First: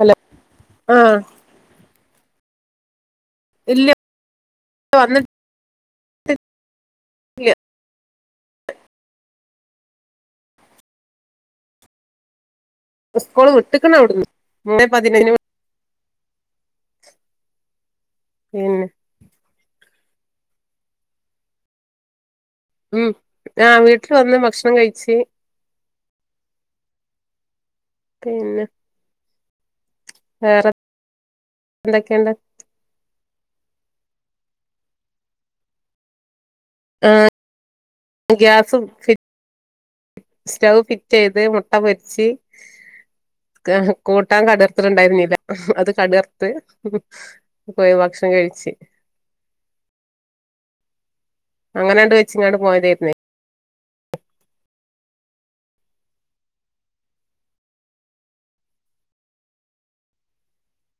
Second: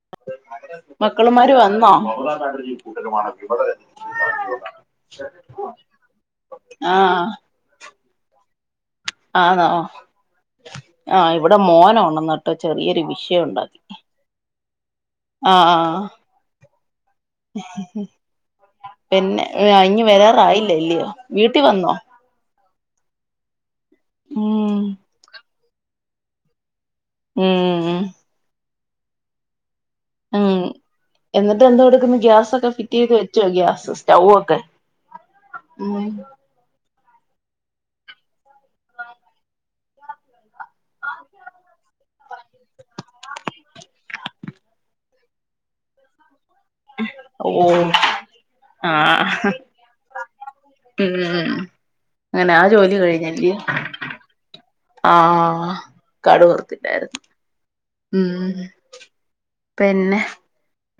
Hello ആഹ് മക്കള്മാര് വന്നോ? ഇല്ല വന്നിട്ടില്ല ആഹ് എ ആണോ ആഹ് ഇവിടെ മോന് ഉണന്ന് ഇവടെചെറിയൊരു വിഷയം സ്കൂള് ഉണ്ടാകി വിട്ട്ക്ക്ണ് അവിടുന്ന് മൂന്നേ പതിനഞ്ചിന് ആഹ് [inaudible] പിന്നെ പിന്നെ അയിഞ് വരാറായില്ല ല്ലയോ വീട്ടിൽ വന്നോ? ഉം ആഹ് വീട്ടിൽ വന്ന് ഉം ഭക്ഷണം കഴിച്ച് ഉം ഉം പിന്നെ ഉം വേറെ എന്നിട്ട് എന്ത കൊടുക്കുന്നു എന്തൊക്കെയുണ്ട് ഗ്യാസ് ഒക്കെ ഫിറ്റ് ചെയ്ത് വെ വെച്ചേഗ്യാസ് സ്റ്റവ് ഒക്കെ ഉം ആഹ് ഗ്യാസും ഫി സ്റ്റവ് ഫിറ്റ് ചെയ്ത് മുട്ട പൊർച്ച് കൂട്ടാൻ കടർത്തിട്ടുണ്ടായിരുന്നില്ല അത് കടർത്ത് ഓഹ് പോയി ഭക്ഷണം കഴിച്ച് ആഹ് ഉം ഉം അങ്ങനെണ്ട് അങ്ങനെ വെച്ചിങ്ങാണ്ട് ആ ജോലി പോയതായിരുന്നേ കഴിഞ്ല്ലേ ആഹ് കടുവർത്തില്ലായിരുന്നു ഉം ഉം പിന്നെ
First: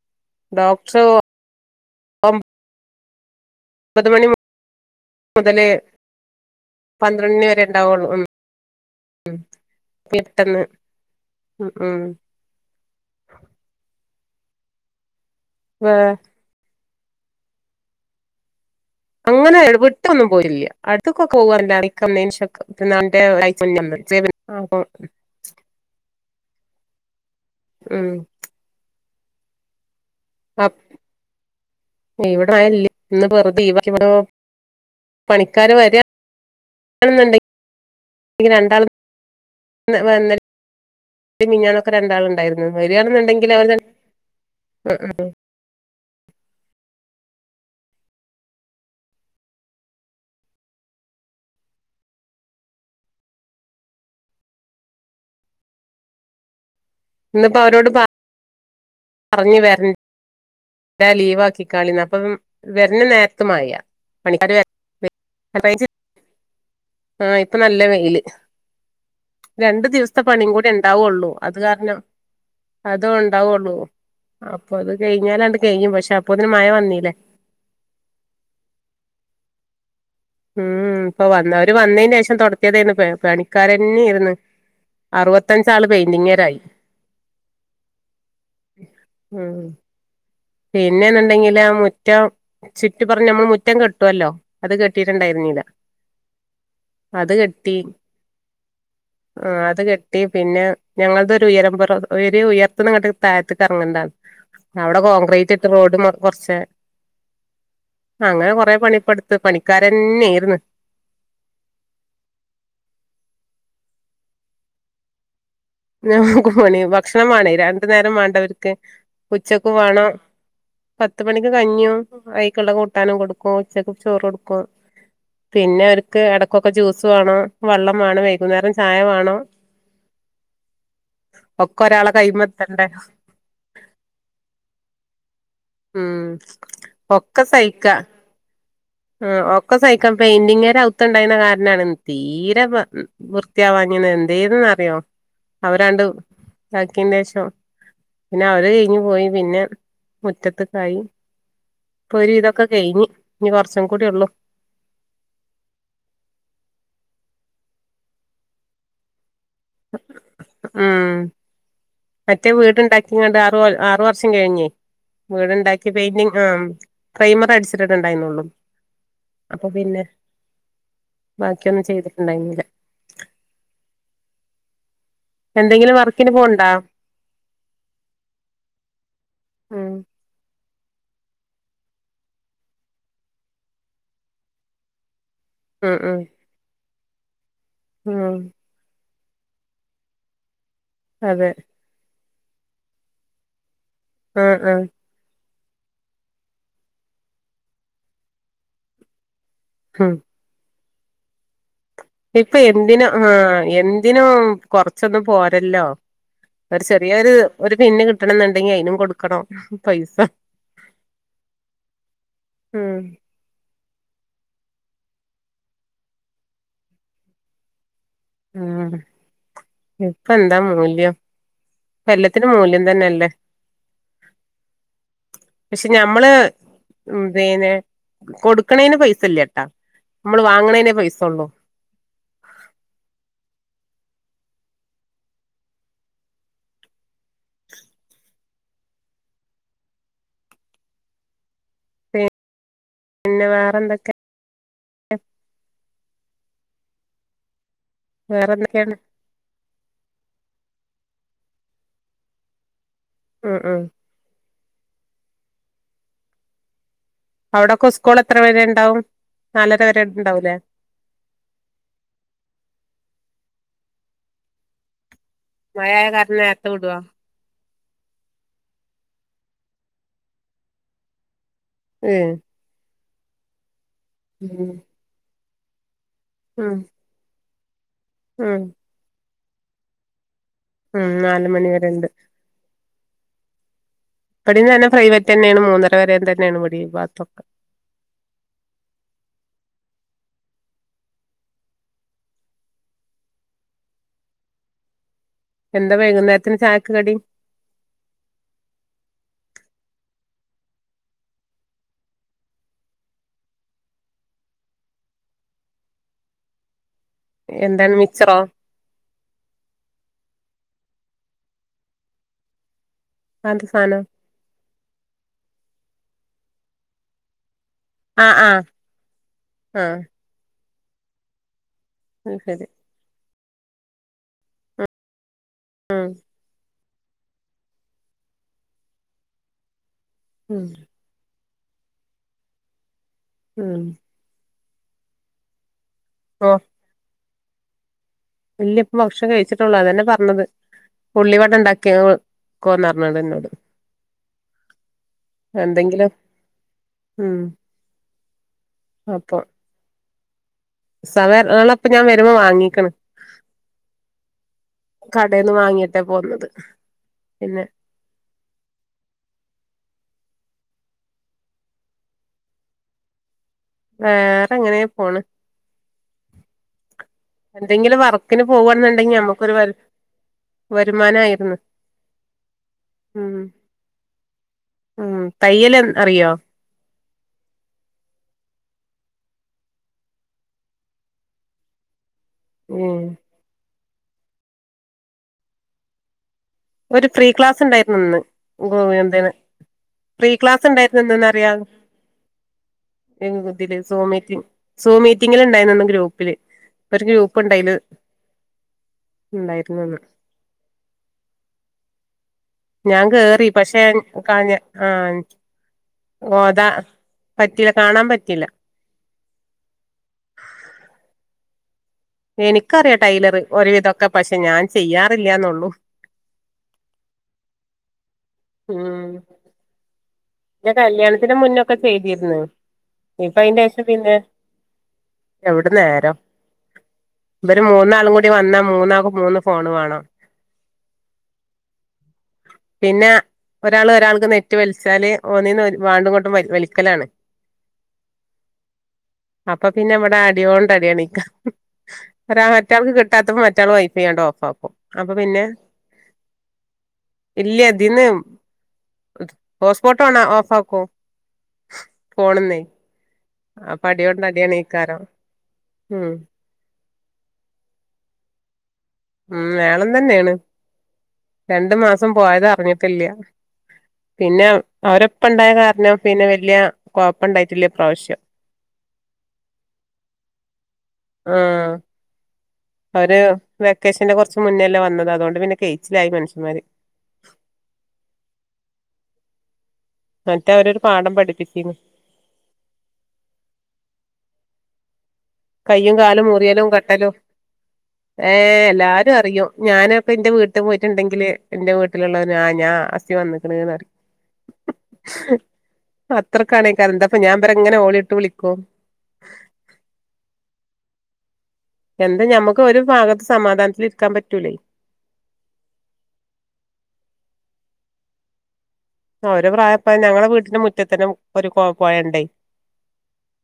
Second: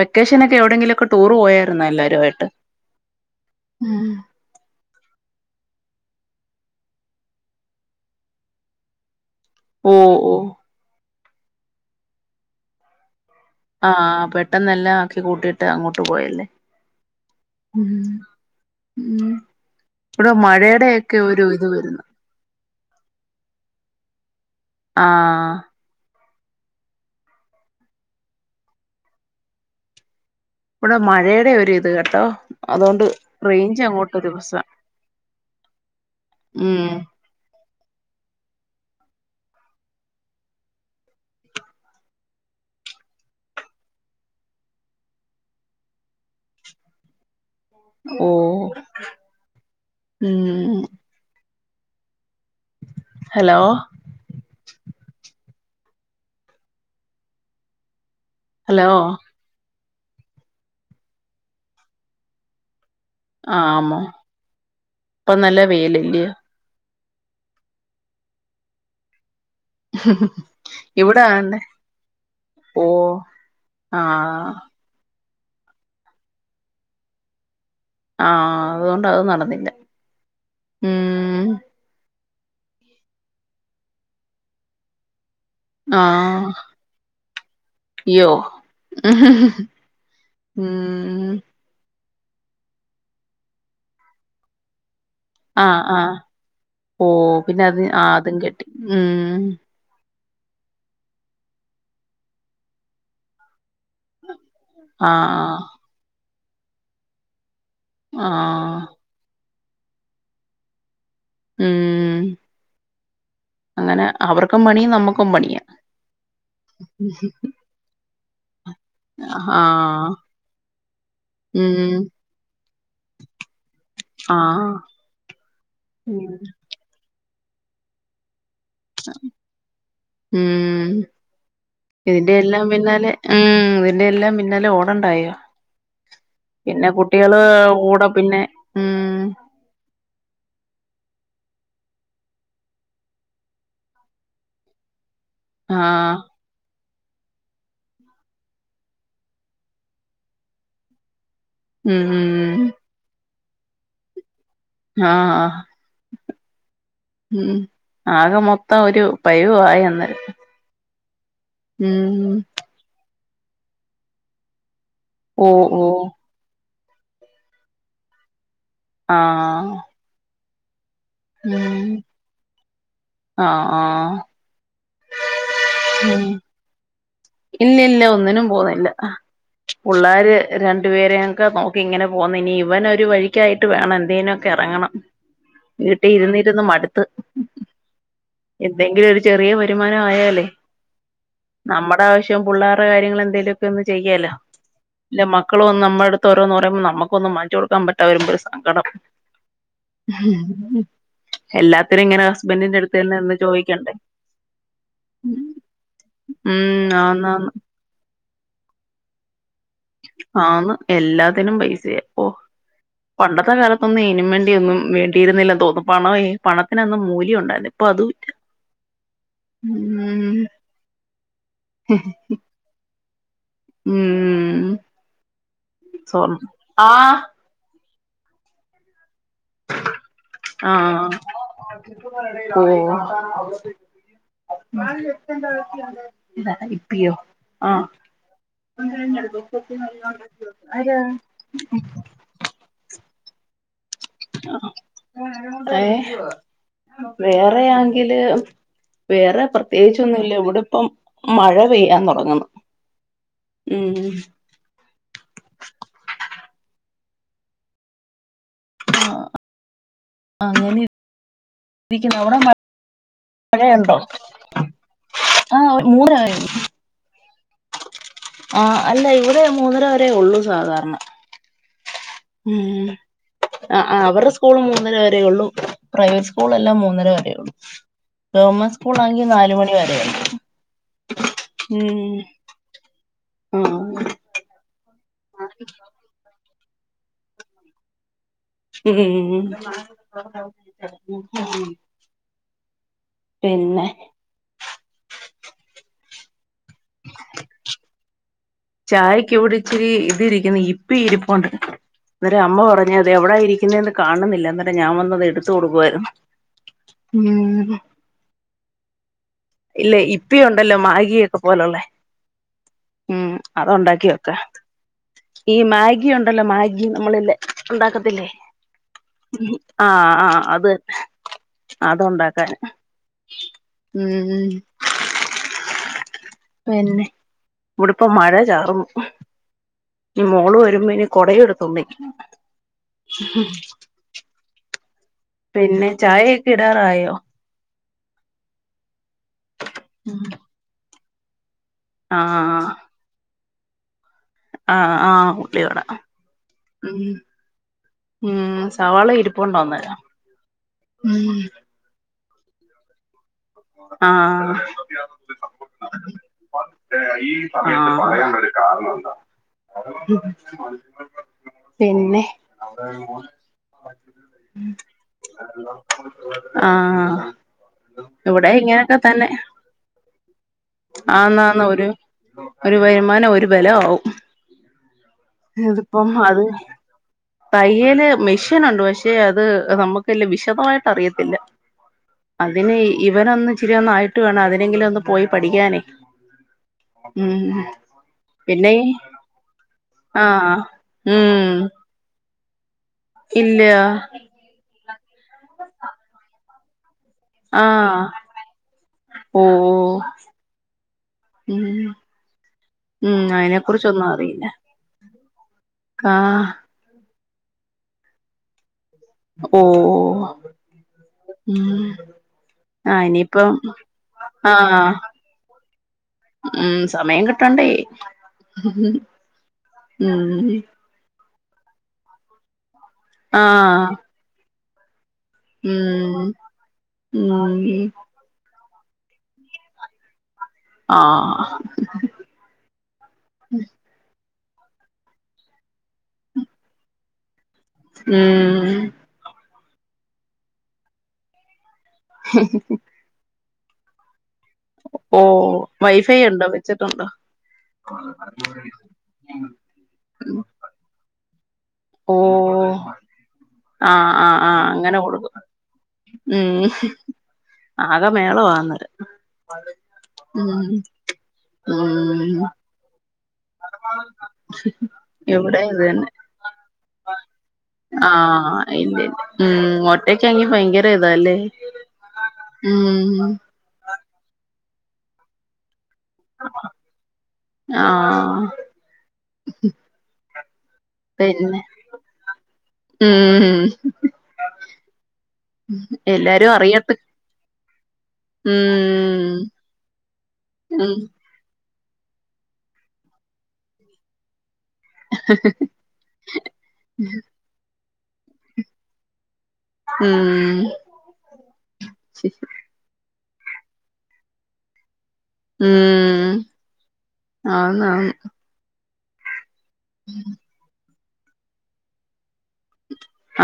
വെക്കേഷനൊക്കെ എവിടെങ്കിലും ഡോക്ടർ ഒക്കെ ടൂറ് പോയിരുന്നോ എല്ലാരും ആയിട്ട് ഒമ്പത് ഉം മണി മുതല് പന്ത്രറണ്ട്‌ മണിവരെ ഉണ്ടാവുള്ളൂ ഉം ഉം ഓ ഓ പെട്ടെന്ന് ഉം ഉം ആഹ് പെട്ടെന്ന് എല്ലാം ആക്കി കൂട്ടിയിട്ട് വേ അങ്ങോട്ട് പോയല്ലേ ഉം അങ്ങനെ വിട്ടൊന്നും ഇവിടെ പോയില്ല അടുത്ക് മഴയുടെയൊക്കെ ഒക്കെ ഒരു ഇത് പോകാറില്ല വരുന്നു [unintelligible] പിന്നെ [unintelligible] ആഹ് ഉം അപ്പ ഇവിടെ മഴയുടെ ഒരിത് കണ്ടോ ഇവിടെ മഴല്ല അതുകൊണ്ട് ഇന്ന് വെറുതെ റേഞ്ച് ലീവാക്കി അങ്ങോട്ട് ഒരു [unintelligible] പണിക്കാര് വരാ മ്മ് വരുന്നുണ്ട് രണ്ടാൾ വന്ന് ഇന്നലിം മിനിഞ്ഞാന്നോക്കെ രണ്ടാള്ഉണ്ടായിരുന്നു വരിയാണെങ്കിൽ അവര് മ്മ് മ്മ് ഓഹ് ഉം ഹലോ ഇന്നിപ്പോ അവരോട് പറ ഹലോ പറഞ്ഞു വരണ്ടാ ലീവാക്കിക്കാളിന്ന് അപ്പം വര്നനേര ത്ത് മയ ആമോ പണിക്കാര് [inaudible] ഇപ്പൊ നല്ല വെയിലല്ലയോ ആഹ് ഇപ്പൊ നല്ല വെയില് രണ്ട് ദിവസത്തെ പണിയും കൂടി ഇവിടെ ഉണ്ടാവുള്ളൂ ആണ്ടേ അത് കാരണം ഓ അതോണ്ടാവുള്ളൂ. ആഹ് അപ്പൊ അത് കഴിഞ്ഞാലാത് കഴിഞ്ഞ് പക്ഷെ അപ്പൊത്തിന് മഴ വന്നീല്ലേ ആഹ് അതുകൊണ്ടത് നടന്നില്ല ഉം ഇപ്പൊ വന്നോര് വന്നീന്റെ ശേഷം തൊടത്തിയതാണ് പണിക്കാരന്നേന്ന് അറുപത്തഞ്ചാള് ആഹ് പെയിന്റിങ്ങേരായി അയ്യോ ഉം ഉം പിന്നെന്നുണ്ടെങ്കില് ആ മുറ്റം ചുറ്റി പറഞ്ഞ് നമ്മൾ മുറ്റം കെട്ടുവല്ലോ അത് കെട്ടിട്ടുണ്ടായിരുന്നില്ല ആഹ് ആഹ് ഓ പിന്നെ അത് ആഹ് അതും കെട്ടി ഉം ആ അത് കെട്ടി പിന്നെ ഞങ്ങളതൊരുഉയരം പുറം ഉയർത്ത്നിങ്ങട്ടക്ക് താഴത്തിക്കറങ്ങണ്ട അവടെ ആ റോഡ് കുറച്ച് ആ അങ്ങനെ കൊറെ ആഹ് പണിപ്പെടുത്ത് പണിക്കാരന്നെയിന്ന് ഉം അങ്ങനെ അവർക്കും പണി നമ്മക്കും പണിയാ ഞമ്മക്കും പണി ഭക്ഷണംവാണേയ് രണ്ട് നേരം വേണ്ടവർക്ക് ആഹ് പത്ത് മണിക്ക് ഉം കഞ്ഞിയും അയ്ക്കുള്ള കൂട്ടാനും കൊടുക്കും ഉച്ചക്ക് ചോറൊടുക്കും ആഹ് പിന്നെ അവര്ക്ക് ഉം എടക്കൊക്കെ ജ്യൂസ് വേണം, വെള്ളം വേണം, വൈകുന്നേരം ചായ വേണം ഉം ഒക്കെ ഒരാളെ ഇതിന്റെയെല്ലാം കൈമത്തണ്ടേ പിന്നാലെ ഉം ഇതിന്റെയെല്ലാം പിന്നാലെ ഓടണ്ടായോ ഉം പിന്നെ ഒക്കെ കുട്ടികള് സഹിക്കാ കൂടെ പിന്നെ ഉം ആഹ് ഒക്കെ സഹിക്കാ പെയിന്റിങ്ങേര് അകത്തുണ്ടായിന്ന കാരനാണ് തീരെ വൃത്തിയാവാഞ്ഞത് എന്തേന്നറിയോ? അവരാങ്ങട് ആഹ് ഇതാക്കിന്റെ ശേഷം പിന്നെ അവര് കഴിഞ്ഞ് പോയി പിന്നെ മുറ്റത്ത്ക്കായി ഇപ്പൊരു ഉം വിതൊക്കെ കഴിഞ്ഞ് ഇനി കുറച്ചും കൂടി ഒള്ളൂ ആഹ് ആഹ് ഉം ആകെ മൊത്തം ഒരു പായുവായി എന്നേരം ഉം ഉം മറ്റേ വീടുണ്ടാക്കിങ്ങണ്ട് ആറു വർഷം കഴിഞ്ഞേ ഓ ഓ വീടുണ്ടാക്കി പെയിന്റി ആഹ് പ്രൈമർ അടിച്ചിട്ട് ട്ടെ ഇണ്ടായിന്നൊള്ളു. അപ്പൊ ആഹ് പിന്നെ ബാക്കിയൊന്നും ഉം ചെയ്തിട്ടുണ്ടായിന്നില ആഹ് ആഹ് എന്തെങ്കിലും ഉം വർക്കിന് പോണ്ണ്ടാ ഇല്ല ഇല്ല്യ ഒന്നിനും പോവുന്നില്ല പു ഉം ള്ളാര് രണ്ടുപേരെയൊക്കെ നോക്കി ഇങ്ങനെ പോകുന്നു, ഇനി ഇവനൊരു വഴിക്കായിട്ട് വേണം എന്തേനൊക്കെ ഇറങ്ങണം ഉം വീട്ടി ഉം ഇരുന്നിരുന്ന് മടുത്ത്. ഉം എന്തെങ്കിലു ഒരു ചെറിയ വരുമാനവായാലേ. അതെ. നമ്മടെ ആവശ്യവും പുള്ളാരെ കാര്യങ്ങളെന്തേലൊക്കെ ഒന്ന് ചെയ്യാലോ. ആ ആ ഇല്ല മക്കള് വന്ന്‌ നമ്മളെടുത്ത് ഓരോന്ന് പറയുമ്പം നമുക്കൊന്നും വാങ്ങിച്ച് കൊടുക്കാൻ പറ്റാതെ വരുമ്പം ഒരു സങ്കടം. ഉം എല്ലാ ഇപ്പൊ എന്തിനും ആഹ് എന്തിനും കൊറച്ചൊന്നും പോരല്ലോ. ഒരു ഉം ചെറിയൊരു ആന്നാന്ന്‌. ഒരു പിന്ന്‌ കിട്ടണംന്ന്ണ്ടെങ്കി അയിനും കൊടുക്കണം. പൈസ ആന്ന് എല്ലാത്തിനും പൈസയാ. ഒഹ്. ഉം പണ്ടത്തെ കാല ത്തൊന്നും ഇനും വേണ്ടി ഒന്നും വേണ്ടിയിരുന്നില്ല തോന്നുന്നു. പണവേ പണത്തിനന്ന് മൂല്യം ഉണ്ടായിരുന്നു. ഇപ്പ അതൂല്ല. ഉം ഇപ്പെന്താ മൂല്യം ഇപ്പെല്ലത്തിനും മൂല്യം തന്നെല്ലേ. ഉം പക്ഷെ ഞമ്മള് സ്വർണം ആഹ് ഉം പീന്നെ കൊടുക്ക്ണേന് പൈസ ഇല്ല്യട്ടാ. നമ്മൾ വാങ്ങ്ണേനെ പൈസൊള്ളൂ. ഓഹ് ഇപ്പിയോ ആ [inaudible] പിന്നെ വേറെ ന്തൊക്കെ ഏഹ് വേറെയാങ്കില് വേറെ എന്തൊക്കെയാണ് വേറെ പ്രത്യേകിച്ചൊന്നുല്ല ഇവിടെപ്പം മഴ പെയ്യാൻ തൊടങ്ങുന്ന്. ഉം അവിടൊക്കെ സ്കൂൾ എത്ര വരെ ണ്ടാവും? നാലര വരെ ഇണ്ടാവൂല്ലേ? ഇരിക്കുന്ന്. അവിടെ മഴ മഴയുണ്ടോ? ആഹ് മഴയായ മൂന്നര കാരണം വരെയൊള്ളു. നേരത്തെ വിടുവാ ആഹ് അല്ല ഇവിടെ മൂന്നര വരേ ഒള്ളു സാധാരണ. ഏഹ് ഉം അഹ് ആഹ് അവർടെ സ്കൂള് മൂന്നര വരേ ഒള്ളൂ. പ്രൈവറ്റ് സ് ഉം കൂളെല്ലാം മൂന്നര വരേയൊള്ളൂ. ഉം ഗവൺമെൻ്റ് സ്കൂളാണെങ്കി നാല് മണി വരെയാണ് ഉം നാല് മണി വരെ ഉം. ഉണ്ട് ആഹ്. ഇവെടിം തന്നെ പ്രൈവറ്റെന്നേണ് മൂന്നര വരേൻ തന്നേണ് ഇവെടിം ഈ ഭാത്തൊക്കെ. ഉം. പിന്നെ എന്താ വൈകുന്നേരത്തിന് ചായക്ക് കടി? ചായക്ക് ഇവിടെ ഇച്ചിരി ഇതി ഇരിക്കുന്നു ഇപ്പി ഇരിപ്പുണ്ട്. അന്നേരം അമ്മ പറഞ്ഞ് അത് എവിടാ ഇരിക്കുന്നേന്ന് കാണുന്നില്ല എന്നട്ട് ഞാൻ വന്നത് എടുത്തു കൊടുക്കുവായിരുന്നു. ഉം എന്താണ് മിച്ചറോ ഇല്ലേ ഇപ്പിയുണ്ടല്ലോ മാഗിയൊക്കെ പോലുള്ളെ ഉം. അതെന്താ അത് സാധനം ഉണ്ടാക്കി വെക്കാ. ഈ മാഗി ഉണ്ടല്ലോ മാഗി നമ്മള് ല്ലെ ഉണ്ടാക്കത്തില്ലേ ആഹ് ആഹ് ആഹ് ആഹ് അത് തന്നെ. അത് അതുണ്ടാക്കാൻ. ശരി ഉം ഉം. പിന്നെ ഇവിടിപ്പം മഴ ചാർന്നു. ഞ് മോള് ഉം വരുമ്പ ഇനി കൊട എടുത്തൊന്നെ. ഹും ഉം പിന്നെ ചായ ഒക്കെ ഇടാറായോ ഇല്ല്യ ഇപ്പ ഭക്ഷണം കഴിച്ചിട്ടുള്ളൂ അതന്നെ പറഞ്ഞത്. ഉള്ളിവട ഉണ്ടാക്കിന്നു ന്ന് ആഹ് കൊ ണടന്നോട് ആഹ് ആഹ് ഉള്ളിവടാ എന്തെങ്കിലും ഉം ഉം സവാള ഇരിപ്പോണ്ട് ഒന്നരാ സവേ ള ഇപ്പൊ ഞാൻ വരുമ്പോ വാങ്ങിക്ണ് ആഹ് കടെന്ന് വാങ്ങിട്ടേ പോന്നത് ഈ പിന്നെ സമയത്ത് പറയാനുള്ളത്. ആഹ് പിന്നെ അവിടെ വേറെ ഇങ്ങനെ പോണ് ആ ഉം എന്തെങ്കിലും വർക്കിന് ഇങ്ങനൊക്കെ പോകെന്നുണ്ടെങ്കിൽ നമ്മുക്കൊരു ആന്ന് വരുമാനായിരുന്നു ആന്ന് ഒരു ഒരു ഉം വരുമാനം ഒരു ബല ആവും ഉം തയ്യൽ അറിയോ തയ്യൽ മെഷീനുണ്ട് പക്ഷെ അത് നമുക്ക് വിശദമായിട്ട് അറിയത്തില്ല അതിന് ഉം ഇവനൊന്ന് ഇച്ചിരി ഒന്ന് ആയിട്ട് വേണം അതിനെങ്കിലും ഒന്ന് പോയി പഠിക്കാനേ ഒരു ഫ്രീ ഉം ക്ലാസ് ഉണ്ടായിരുന്നു ഇന്ന്. പിന്നെ [unintelligible] പ്രീ ആഹ് ക്ലാസ് ഉണ്ടായിരുന്നു എന്ന്ന്ന് പറയാ ഉം ഇല്ല തില് സോ മീറ്റി സോ മീറ്റിങ്ങിൽ ഉണ്ടായിരുന്ന ഗ്രൂപ്പില് ഗ്രൂപ്പ ആഹ് ഓഹ് ഉണ്ടായിരുന്നുന്ന് ഉം ഞാൻ ഉം കേറി അതിനെ പക്ഷെ കുറിച്ചൊന്നും ക അറിയില്ല ആഹ് ആഹ് ഗോത കാണാൻ പറ്റില്ല ഓഹ് മ്മ് എനിക്കറിയാം ടൈലർ ഒരുവിധൊക്കെ, പക്ഷെ ഞാൻ ആഹ് ചെയ്യാറില്ലന്നുള്ളൂ ഉം സമയം കിട്ടണ്ടേ ഉം മ്മ് പിന്നെ കല്യാണത്തിന് മുന്നൊക്കെ ചെയ്തിര്ന്ന്. ഇപ്പൊ അയിന്റെ ശേഷം ആഹ് പിന്നെ എവിട നേരം ഉം ഉം ഇവര് മൂന്നാളും കൂടി ടി വന്നാ മൂന്നാക്കും മൂന്ന് ഫോണ് വേണം ആഹ് പിന്നെ ഒരാള് ഒരാൾക്ക് നെറ്റ് വലിച്ചാല് ഓന്നീന്ന് ആണ്ടുംങ്ങോട്ടും വ വലിക്കലാണ് ഉം അപ്പൊ പിന്നെ ഇവിടെ അടിയോണ്ട് അടിയണ് ഒരാ മറ്റർക്ക് കിട്ട ട്ടാത്ത മറ്റാള് വൈഫൈ അങ്ങട് ഓഫആകും ഓഹ് വൈഫൈ ഉണ്ടോ വെച്ചിട്ടുണ്ടോ ഇല്ല ഫോട്ടോണ ഓഫ്ക്ക ഫോൺന്നെ ആഹ് ആഹ് ആഹ് അങ്ങനെ ഇക്കാരം കൊടുക്കും ഉം മം ആകെ മേളവാന്നത് ഉം മേളം തന്നെയാണ് രണ്ടു മാസം ഉം പോയത് അറിഞ്ഞിട്ടില്ല പിന്നെ ഓരപ്പണ്ടായ ഇവിടെ ഇത് കാരണം തന്നെ പിന്നെ വലിയ കൊഴപ്പണ്ടായിട്ടില്ല ഇപ്രാവശ്യ ആഹ് ഇന്ത് ഉം ഒറ്റക്കാങ്കി ഭയങ്കര ഇതാല്ലേ ആഹ് ഉം അവര് വെക്കേഷന്റെ കൊറച്ച് മുന്നല്ലേ വന്നത് അതുകൊണ്ട് പിന്നെ കെയ്ച്ചിലായി മനുഷ്യന്മാര് ആഹ് മറ്റേ അവരൊരു പാഠം പിന്നെ പഠിപ്പിച്ചീനി ഉം കയ്യും കാലും എല്ലാരും മുറിയലും അറിയട്ട് കെട്ടലും ഏർഹ് എല്ലാരും ഉം അറിയും ഞാനപ്പ ഇന്റെ വീട്ടു ഉം പോയിട്ടുണ്ടെങ്കില് എന്റെ വീട്ടിലുള്ളവര് ആഹ് ഞാൻ അസി വന്ന്ക്ക്ണ്ന്ന് പറിം അത്രക്കാണെക്കാരം എന്താപ്പ ഞാൻ ഇവരങ്ങനെ ഓളിട്ട് വിളിക്കും ഉം എന്താ ഞമ്മക്ക് ഒരു ഭാഗത്ത് സമാധാനത്തില് ഇരിക്കാൻ പറ്റൂലേ ഉം ആഹ് ആഹ് ഓരെ പ്രായപ്പ ഞങ്ങളെ വീട്ടിന്റെ മുറ്റത്തന്നെ ഒരു കൊ പോയണ്ടേ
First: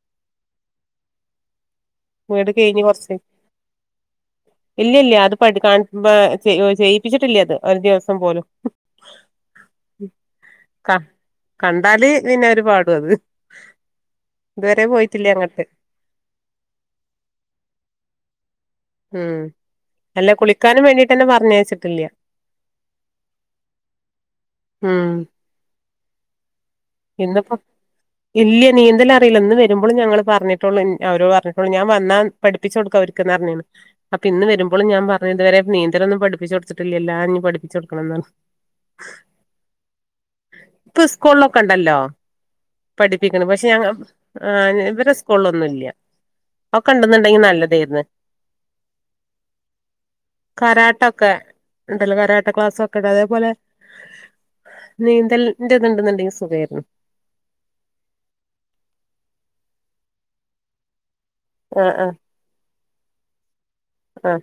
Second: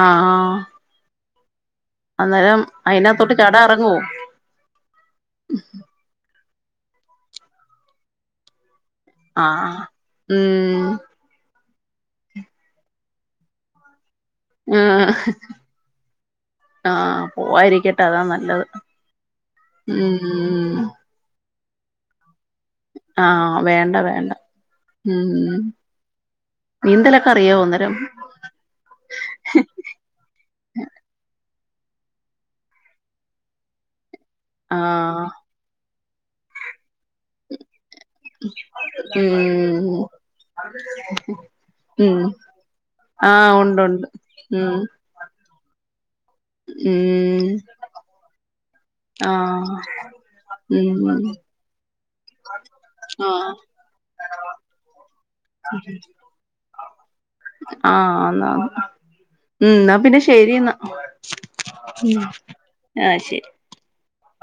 ആഹ് ആഹ് വീട് അന്നേരം കഴിഞ്ഞ് കുറച്ച് അയിനകത്തൊട്ട് ചാടാൻ ഇറങ്ങുവോ ഇല്ല ഇല്ല അത് പഠ കാണുമ്പ ചെയ്യിപ്പിച്ചിട്ടില്ല അത് ഒരു ദിവസം പോലും ആഹ് ഉം ക കണ്ടാല് പിന്നെരു പാടും അത് ഇതുവരെ പോയിട്ടില്ല ആഹ് അങ്ങട്ട് ആഹ് പോവാരിക്കട്ടെ അതാ നല്ലത് ഉം അല്ല ഉം കുളിക്കാനും വേണ്ടിട്ടന്നെ പറഞ്ഞയച്ചിട്ടില്ല ആഹ് വേണ്ട വേണ്ട ഉം നീന്തലൊക്കെ ഇന്നിപ്പോ അറിയാവോ അന്നേരം ഇല്ല നീന്തലറിയില്ല ഇന്ന് വരുമ്പളും ഞങ്ങള് പറഞ്ഞിട്ടള്ളൂ അവര് പറഞ്ഞിട്ടൊള്ളൂ ഞാൻ വന്നാ പഠിപ്പിച്ച് കൊടുക്ക അവർക്ക്‌ന്ന് പറഞ്ഞ്ണ് അപ്പൊ ഇന്ന് വരുമ്പളും ഞാൻ ആഹ് പറഞ്ഞ് ഇതുവരെ നീന്തലൊന്നും പഠിപ്പിച്ചൊടുത്തിട്ടില്ലല്ലോ ആഹ് ഞ് പഠിപ്പിച്ച് കൊടുക്കണംന്ന് പറഞ്ഞ് ഉം ക്കൊണ്ടല്ലോ ഉം പഠിപ്പിക്കണം പക്ഷെ ആഹ് ഉം ഞ ഇവരെ - സ്കൂളൊന്നുംല്ല അതൊക്കെണ്ട്‌ ന്ന്ണ്ടെങ്കി ഉം നല്ലതേയ്ര്ന്ന് ആഹ് ഉം കരാട്ടൊക്കെ ഉണ്ടല്ലോ കരാട്ട ക്ലാസ്സൊക്കെണ്ട് അതേപോലെ ആഹ് നീന്തൽന്റെ ഇതുണ്ടെന്നുണ്ടെങ്കി സുഖയ്ര്ന്നു ആഹ് അന്നാ ഉം ഇന്നാ പിന്നെ ശരിന്നാ ആഹ് ആഹ് ഉം ആഹ് ശരി ആഹ്